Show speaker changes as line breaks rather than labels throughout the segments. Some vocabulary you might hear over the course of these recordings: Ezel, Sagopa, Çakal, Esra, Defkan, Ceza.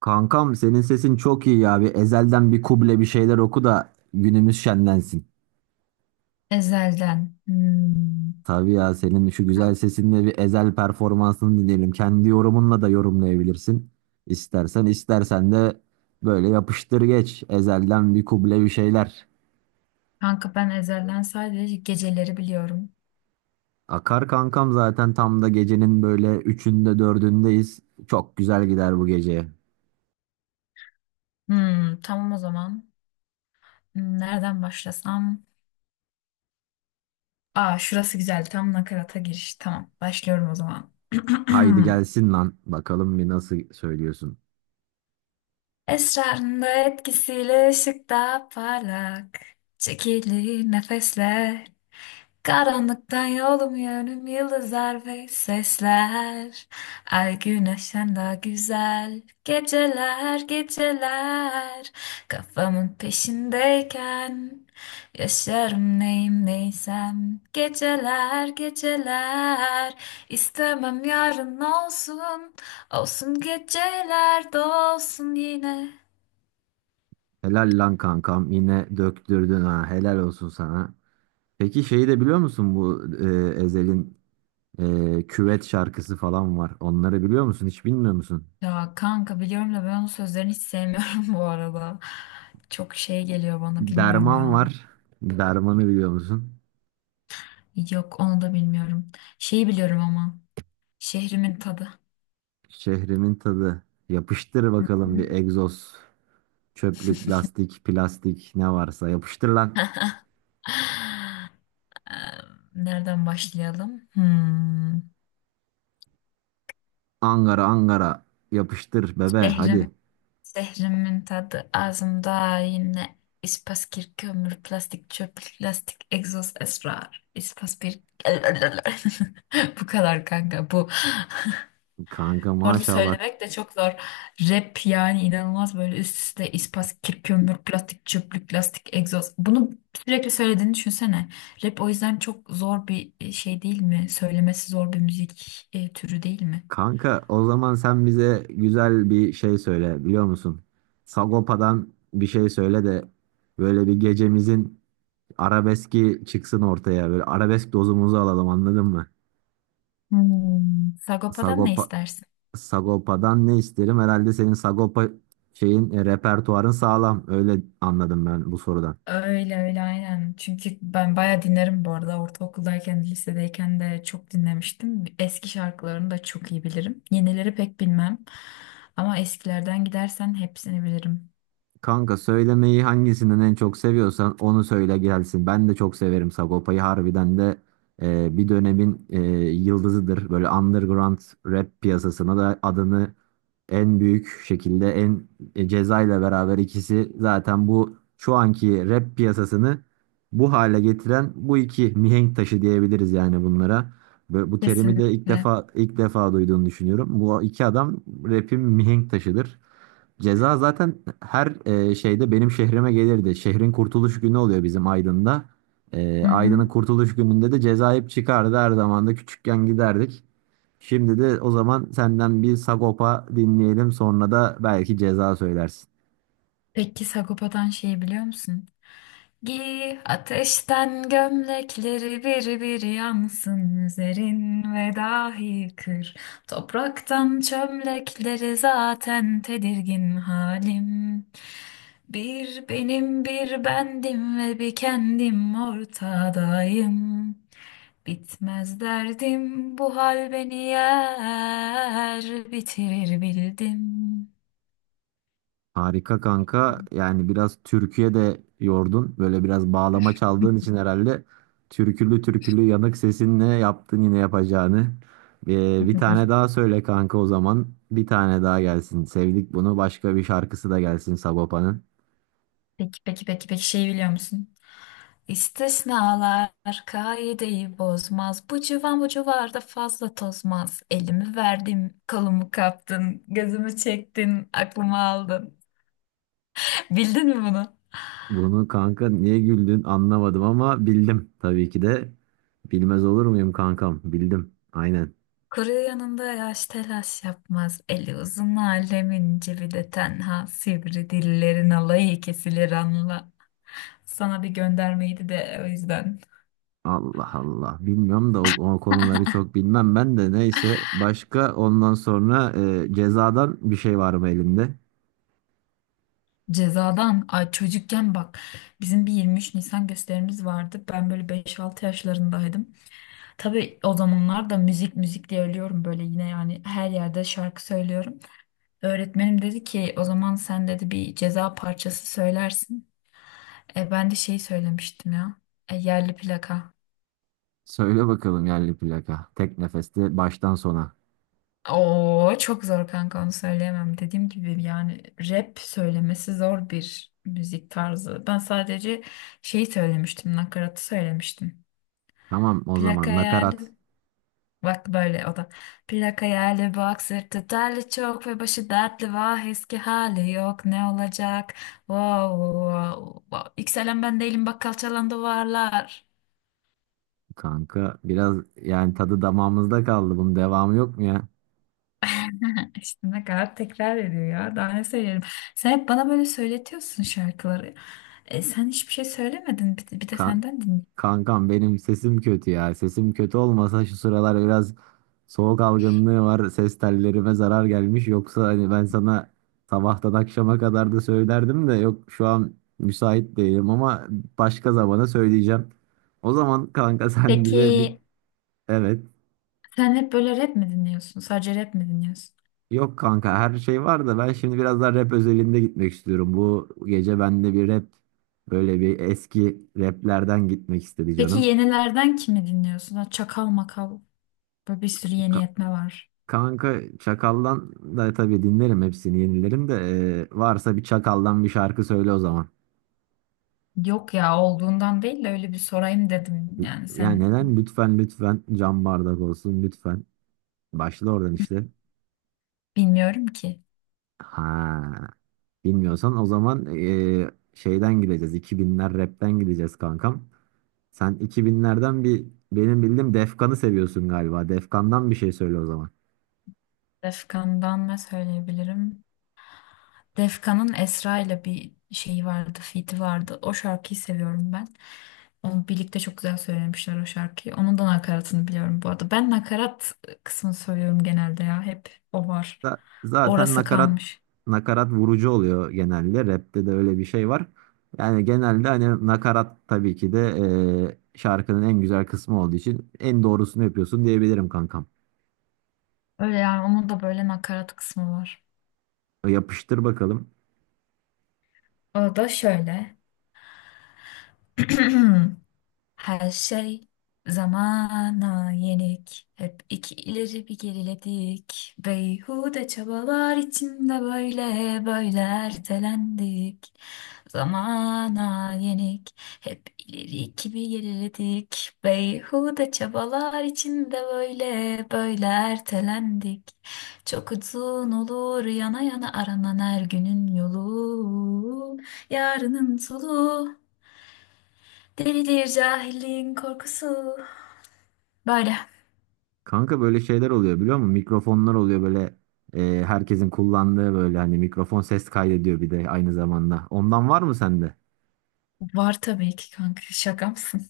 Kankam senin sesin çok iyi ya. Bir ezelden bir kuble bir şeyler oku da günümüz şenlensin.
Ezelden. Hmm.
Tabii ya senin şu güzel sesinle bir ezel performansını dinleyelim. Kendi yorumunla da yorumlayabilirsin. İstersen de böyle yapıştır geç. Ezelden bir kuble bir şeyler.
Kanka ben Ezelden sadece geceleri biliyorum.
Akar kankam zaten tam da gecenin böyle üçünde dördündeyiz. Çok güzel gider bu gece.
Hmm, tamam o zaman. Nereden başlasam? Aa, şurası güzel. Tam nakarata giriş. Tamam. Başlıyorum o zaman.
Haydi gelsin lan. Bakalım bir nasıl söylüyorsun.
Esrarında etkisiyle ışıkta parlak. Çekili nefesler. Karanlıktan yolum yönüm yıldızlar ve sesler. Ay güneşten daha güzel, geceler geceler. Kafamın peşindeyken yaşarım neyim neysem, geceler geceler. İstemem yarın olsun, olsun geceler dolsun yine.
Helal lan kankam yine döktürdün ha. Helal olsun sana. Peki şeyi de biliyor musun bu Ezel'in küvet şarkısı falan var. Onları biliyor musun? Hiç bilmiyor musun?
Ya kanka, biliyorum da ben onun sözlerini hiç sevmiyorum bu arada. Çok şey geliyor bana, bilmiyorum
Derman
ya.
var. Dermanı biliyor musun?
Yok, onu da bilmiyorum. Şeyi biliyorum ama. Şehrimin tadı.
Şehrimin tadı. Yapıştır
Hı.
bakalım bir egzoz. Çöplük, lastik, plastik ne varsa yapıştır lan.
Eee, Nereden başlayalım? Hmm.
Angara Angara yapıştır bebe
Şehrim,
hadi.
şehrimin tadı ağzımda yine ispas, kir, kömür, plastik, çöp, plastik, egzoz, esrar, ispas bir bu kadar kanka, bu
Kanka
orada
maşallah.
söylemek de çok zor. Rap yani inanılmaz, böyle üst üste ispas, kir, kömür, plastik, çöplük, lastik, egzoz. Bunu sürekli söylediğini düşünsene. Rap o yüzden çok zor bir şey değil mi? Söylemesi zor bir müzik türü değil mi?
Kanka o zaman sen bize güzel bir şey söyle biliyor musun? Sagopa'dan bir şey söyle de böyle bir gecemizin arabeski çıksın ortaya. Böyle arabesk dozumuzu alalım anladın mı?
Hmm. Sagopa'dan ne
Sagopa,
istersin?
Sagopa'dan ne isterim? Herhalde senin Sagopa şeyin, repertuarın sağlam. Öyle anladım ben bu sorudan.
Öyle öyle, aynen. Çünkü ben bayağı dinlerim bu arada. Ortaokuldayken, lisedeyken de çok dinlemiştim. Eski şarkılarını da çok iyi bilirim. Yenileri pek bilmem. Ama eskilerden gidersen hepsini bilirim.
Kanka söylemeyi hangisinden en çok seviyorsan onu söyle gelsin. Ben de çok severim Sagopa'yı. Harbiden de bir dönemin yıldızıdır. Böyle underground rap piyasasına da adını en büyük şekilde en Ceza ile beraber ikisi zaten bu şu anki rap piyasasını bu hale getiren bu iki mihenk taşı diyebiliriz yani bunlara. Ve bu terimi de
Kesinlikle.
ilk defa duyduğunu düşünüyorum. Bu iki adam rap'in mihenk taşıdır. Ceza zaten her şeyde benim şehrime gelirdi. Şehrin kurtuluş günü oluyor bizim Aydın'da.
Hı hı.
Aydın'ın kurtuluş gününde de Ceza hep çıkardı, her zaman da küçükken giderdik. Şimdi de o zaman senden bir Sagopa dinleyelim. Sonra da belki ceza söylersin.
Peki Sagopa'dan şeyi biliyor musun? Giy ateşten gömlekleri, bir bir yansın üzerin ve dahi kır. Topraktan çömlekleri, zaten tedirgin halim. Bir benim, bir bendim ve bir kendim ortadayım. Bitmez derdim, bu hal beni yer bitirir.
Harika kanka.
Bildim.
Yani biraz türküye de yordun. Böyle biraz bağlama çaldığın için herhalde türkülü türkülü yanık sesinle yaptın yine yapacağını. Bir tane daha söyle kanka o zaman. Bir tane daha gelsin. Sevdik bunu. Başka bir şarkısı da gelsin Sagopa'nın.
Peki peki peki peki, şey biliyor musun? İstisnalar kaideyi bozmaz. Bu civan bu civarda fazla tozmaz. Elimi verdim, kolumu kaptın, gözümü çektin, aklımı aldın. Bildin mi bunu?
Bunu kanka niye güldün anlamadım ama bildim tabii ki de. Bilmez olur muyum kankam? Bildim. Aynen.
Kuru yanında yaş telaş yapmaz. Eli uzun alemin cebi de tenha. Sivri dillerin alayı kesilir anla. Sana bir göndermeydi de o yüzden.
Allah Allah. Bilmiyorum da o konuları çok bilmem ben de. Neyse. Başka ondan sonra cezadan bir şey var mı elinde?
Cezadan, ay çocukken bak, bizim bir 23 Nisan gösterimiz vardı. Ben böyle beş altı yaşlarındaydım. Tabii o zamanlar da müzik müzik diye ölüyorum böyle, yine yani her yerde şarkı söylüyorum. Öğretmenim dedi ki o zaman, sen dedi bir ceza parçası söylersin. Ben de şey söylemiştim ya. Yerli plaka.
Söyle bakalım yerli plaka. Tek nefeste baştan sona.
Oo, çok zor kanka, onu söyleyemem. Dediğim gibi yani rap söylemesi zor bir müzik tarzı. Ben sadece şey söylemiştim, nakaratı söylemiştim.
Tamam o
Plak
zaman nakarat.
hayali. Bak böyle o da. Plak hayali, bak sırtı terli çok ve başı dertli, vah eski hali yok ne olacak. Wow, wow, wow. Yükselen ben değilim, bak kalçalandı varlar.
Kanka biraz yani tadı damağımızda kaldı. Bunun devamı yok mu ya?
İşte ne kadar tekrar ediyor ya, daha ne söyleyelim. Sen hep bana böyle söyletiyorsun şarkıları. Sen hiçbir şey söylemedin, bir de
Kan
senden dinle.
Kankam benim sesim kötü ya. Sesim kötü olmasa şu sıralar biraz soğuk algınlığı var. Ses tellerime zarar gelmiş. Yoksa hani ben sana sabahtan akşama kadar da söylerdim de yok şu an müsait değilim ama başka zamana söyleyeceğim. O zaman kanka sen bize bir
Peki
evet.
sen hep böyle rap mi dinliyorsun? Sadece rap mi dinliyorsun?
Yok kanka her şey var da ben şimdi biraz daha rap özelinde gitmek istiyorum. Bu gece bende bir rap böyle bir eski raplerden gitmek istedi
Peki
canım.
yenilerden kimi dinliyorsun? Ha, Çakal makal. Böyle bir sürü yeni yetme var.
Kanka Çakal'dan da tabii dinlerim hepsini, yenilerim de. Varsa bir Çakal'dan bir şarkı söyle o zaman.
Yok ya, olduğundan değil de öyle bir sorayım dedim. Yani
Yani
sen
neden? Lütfen lütfen cam bardak olsun lütfen. Başla oradan işte.
bilmiyorum ki.
Ha, bilmiyorsan o zaman şeyden gideceğiz. 2000'ler rapten gideceğiz kankam. Sen 2000'lerden bir benim bildiğim Defkan'ı seviyorsun galiba. Defkan'dan bir şey söyle o zaman.
Defkan'dan ne söyleyebilirim? Defkan'ın Esra ile bir şeyi vardı, feat'i vardı. O şarkıyı seviyorum ben. Onu birlikte çok güzel söylemişler o şarkıyı. Onun da nakaratını biliyorum bu arada. Ben nakarat kısmını söylüyorum genelde ya. Hep o var.
Zaten
Orası kalmış.
nakarat vurucu oluyor genelde. Rap'te de öyle bir şey var. Yani genelde hani nakarat tabii ki de şarkının en güzel kısmı olduğu için en doğrusunu yapıyorsun diyebilirim kankam.
Öyle yani onun da böyle nakarat kısmı var.
Yapıştır bakalım.
O da şöyle. Her şey zamana yenik. Hep iki ileri bir geriledik. Beyhude çabalar içinde böyle böyle ertelendik. Zamana yenik. Hep ileri iki bir geriledik. Beyhude çabalar içinde böyle böyle ertelendik. Çok uzun olur yana yana aranan her günün yolu. Yarının soluğu. Delidir cahilliğin korkusu. Böyle.
Kanka böyle şeyler oluyor biliyor musun? Mikrofonlar oluyor böyle herkesin kullandığı, böyle hani mikrofon ses kaydediyor bir de aynı zamanda. Ondan var mı sende?
Var tabii ki kanka. Şaka mısın?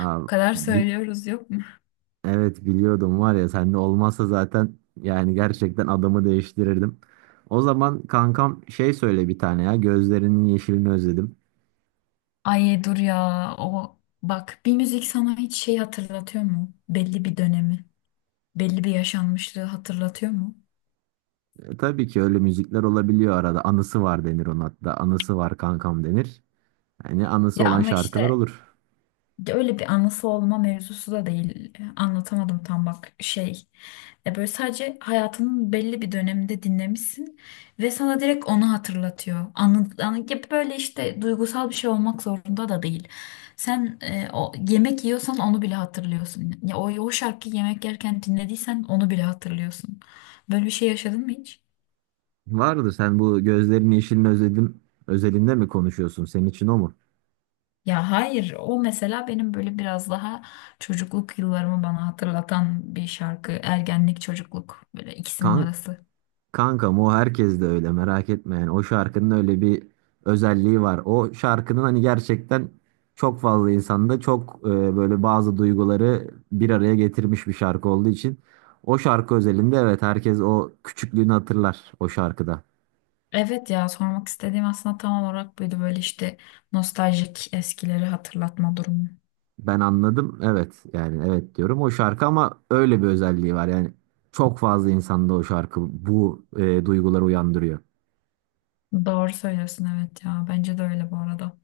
Aa,
Bu kadar
bi-
söylüyoruz, yok mu?
Evet biliyordum, var ya sen de olmazsa zaten yani gerçekten adamı değiştirirdim. O zaman kankam şey söyle bir tane ya, gözlerinin yeşilini özledim.
Ay, dur ya. O, bak bir müzik sana hiç şey hatırlatıyor mu? Belli bir dönemi, belli bir yaşanmışlığı hatırlatıyor mu?
Tabii ki öyle müzikler olabiliyor, arada anısı var denir ona, hatta anısı var kankam denir. Yani anısı
Ya
olan
ama
şarkılar
işte
olur.
de öyle bir anası olma mevzusu da değil. Anlatamadım tam bak, şey. Böyle sadece hayatının belli bir döneminde dinlemişsin ve sana direkt onu hatırlatıyor. Anladığın gibi, böyle işte duygusal bir şey olmak zorunda da değil. Sen o yemek yiyorsan onu bile hatırlıyorsun. Ya o şarkıyı yemek yerken dinlediysen onu bile hatırlıyorsun. Böyle bir şey yaşadın mı hiç?
Vardır, sen bu gözlerinin yeşilini özledim özelinde mi konuşuyorsun, senin için o mu?
Ya hayır, o mesela benim böyle biraz daha çocukluk yıllarımı bana hatırlatan bir şarkı. Ergenlik, çocukluk, böyle ikisinin
Kan
arası.
Kankam o herkes de öyle, merak etme. Yani o şarkının öyle bir özelliği var. O şarkının hani gerçekten çok fazla insanda çok böyle bazı duyguları bir araya getirmiş bir şarkı olduğu için, o şarkı özelinde evet, herkes o küçüklüğünü hatırlar o şarkıda.
Evet ya, sormak istediğim aslında tam olarak buydu, böyle işte nostaljik, eskileri hatırlatma durumu.
Ben anladım evet, yani evet diyorum o şarkı, ama öyle bir özelliği var yani çok fazla insanda o şarkı bu duyguları uyandırıyor.
Doğru söylüyorsun, evet ya bence de öyle bu arada.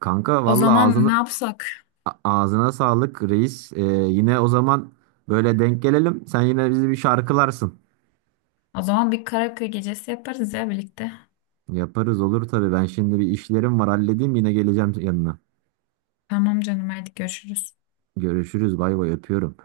Kanka
O
valla
zaman ne yapsak?
Ağzına sağlık reis. Yine o zaman böyle denk gelelim. Sen yine bizi bir şarkılarsın.
O zaman bir karaoke gecesi yaparız ya birlikte.
Yaparız, olur tabii. Ben şimdi bir işlerim var, halledeyim, yine geleceğim yanına.
Tamam canım, hadi görüşürüz.
Görüşürüz, bay bay, öpüyorum.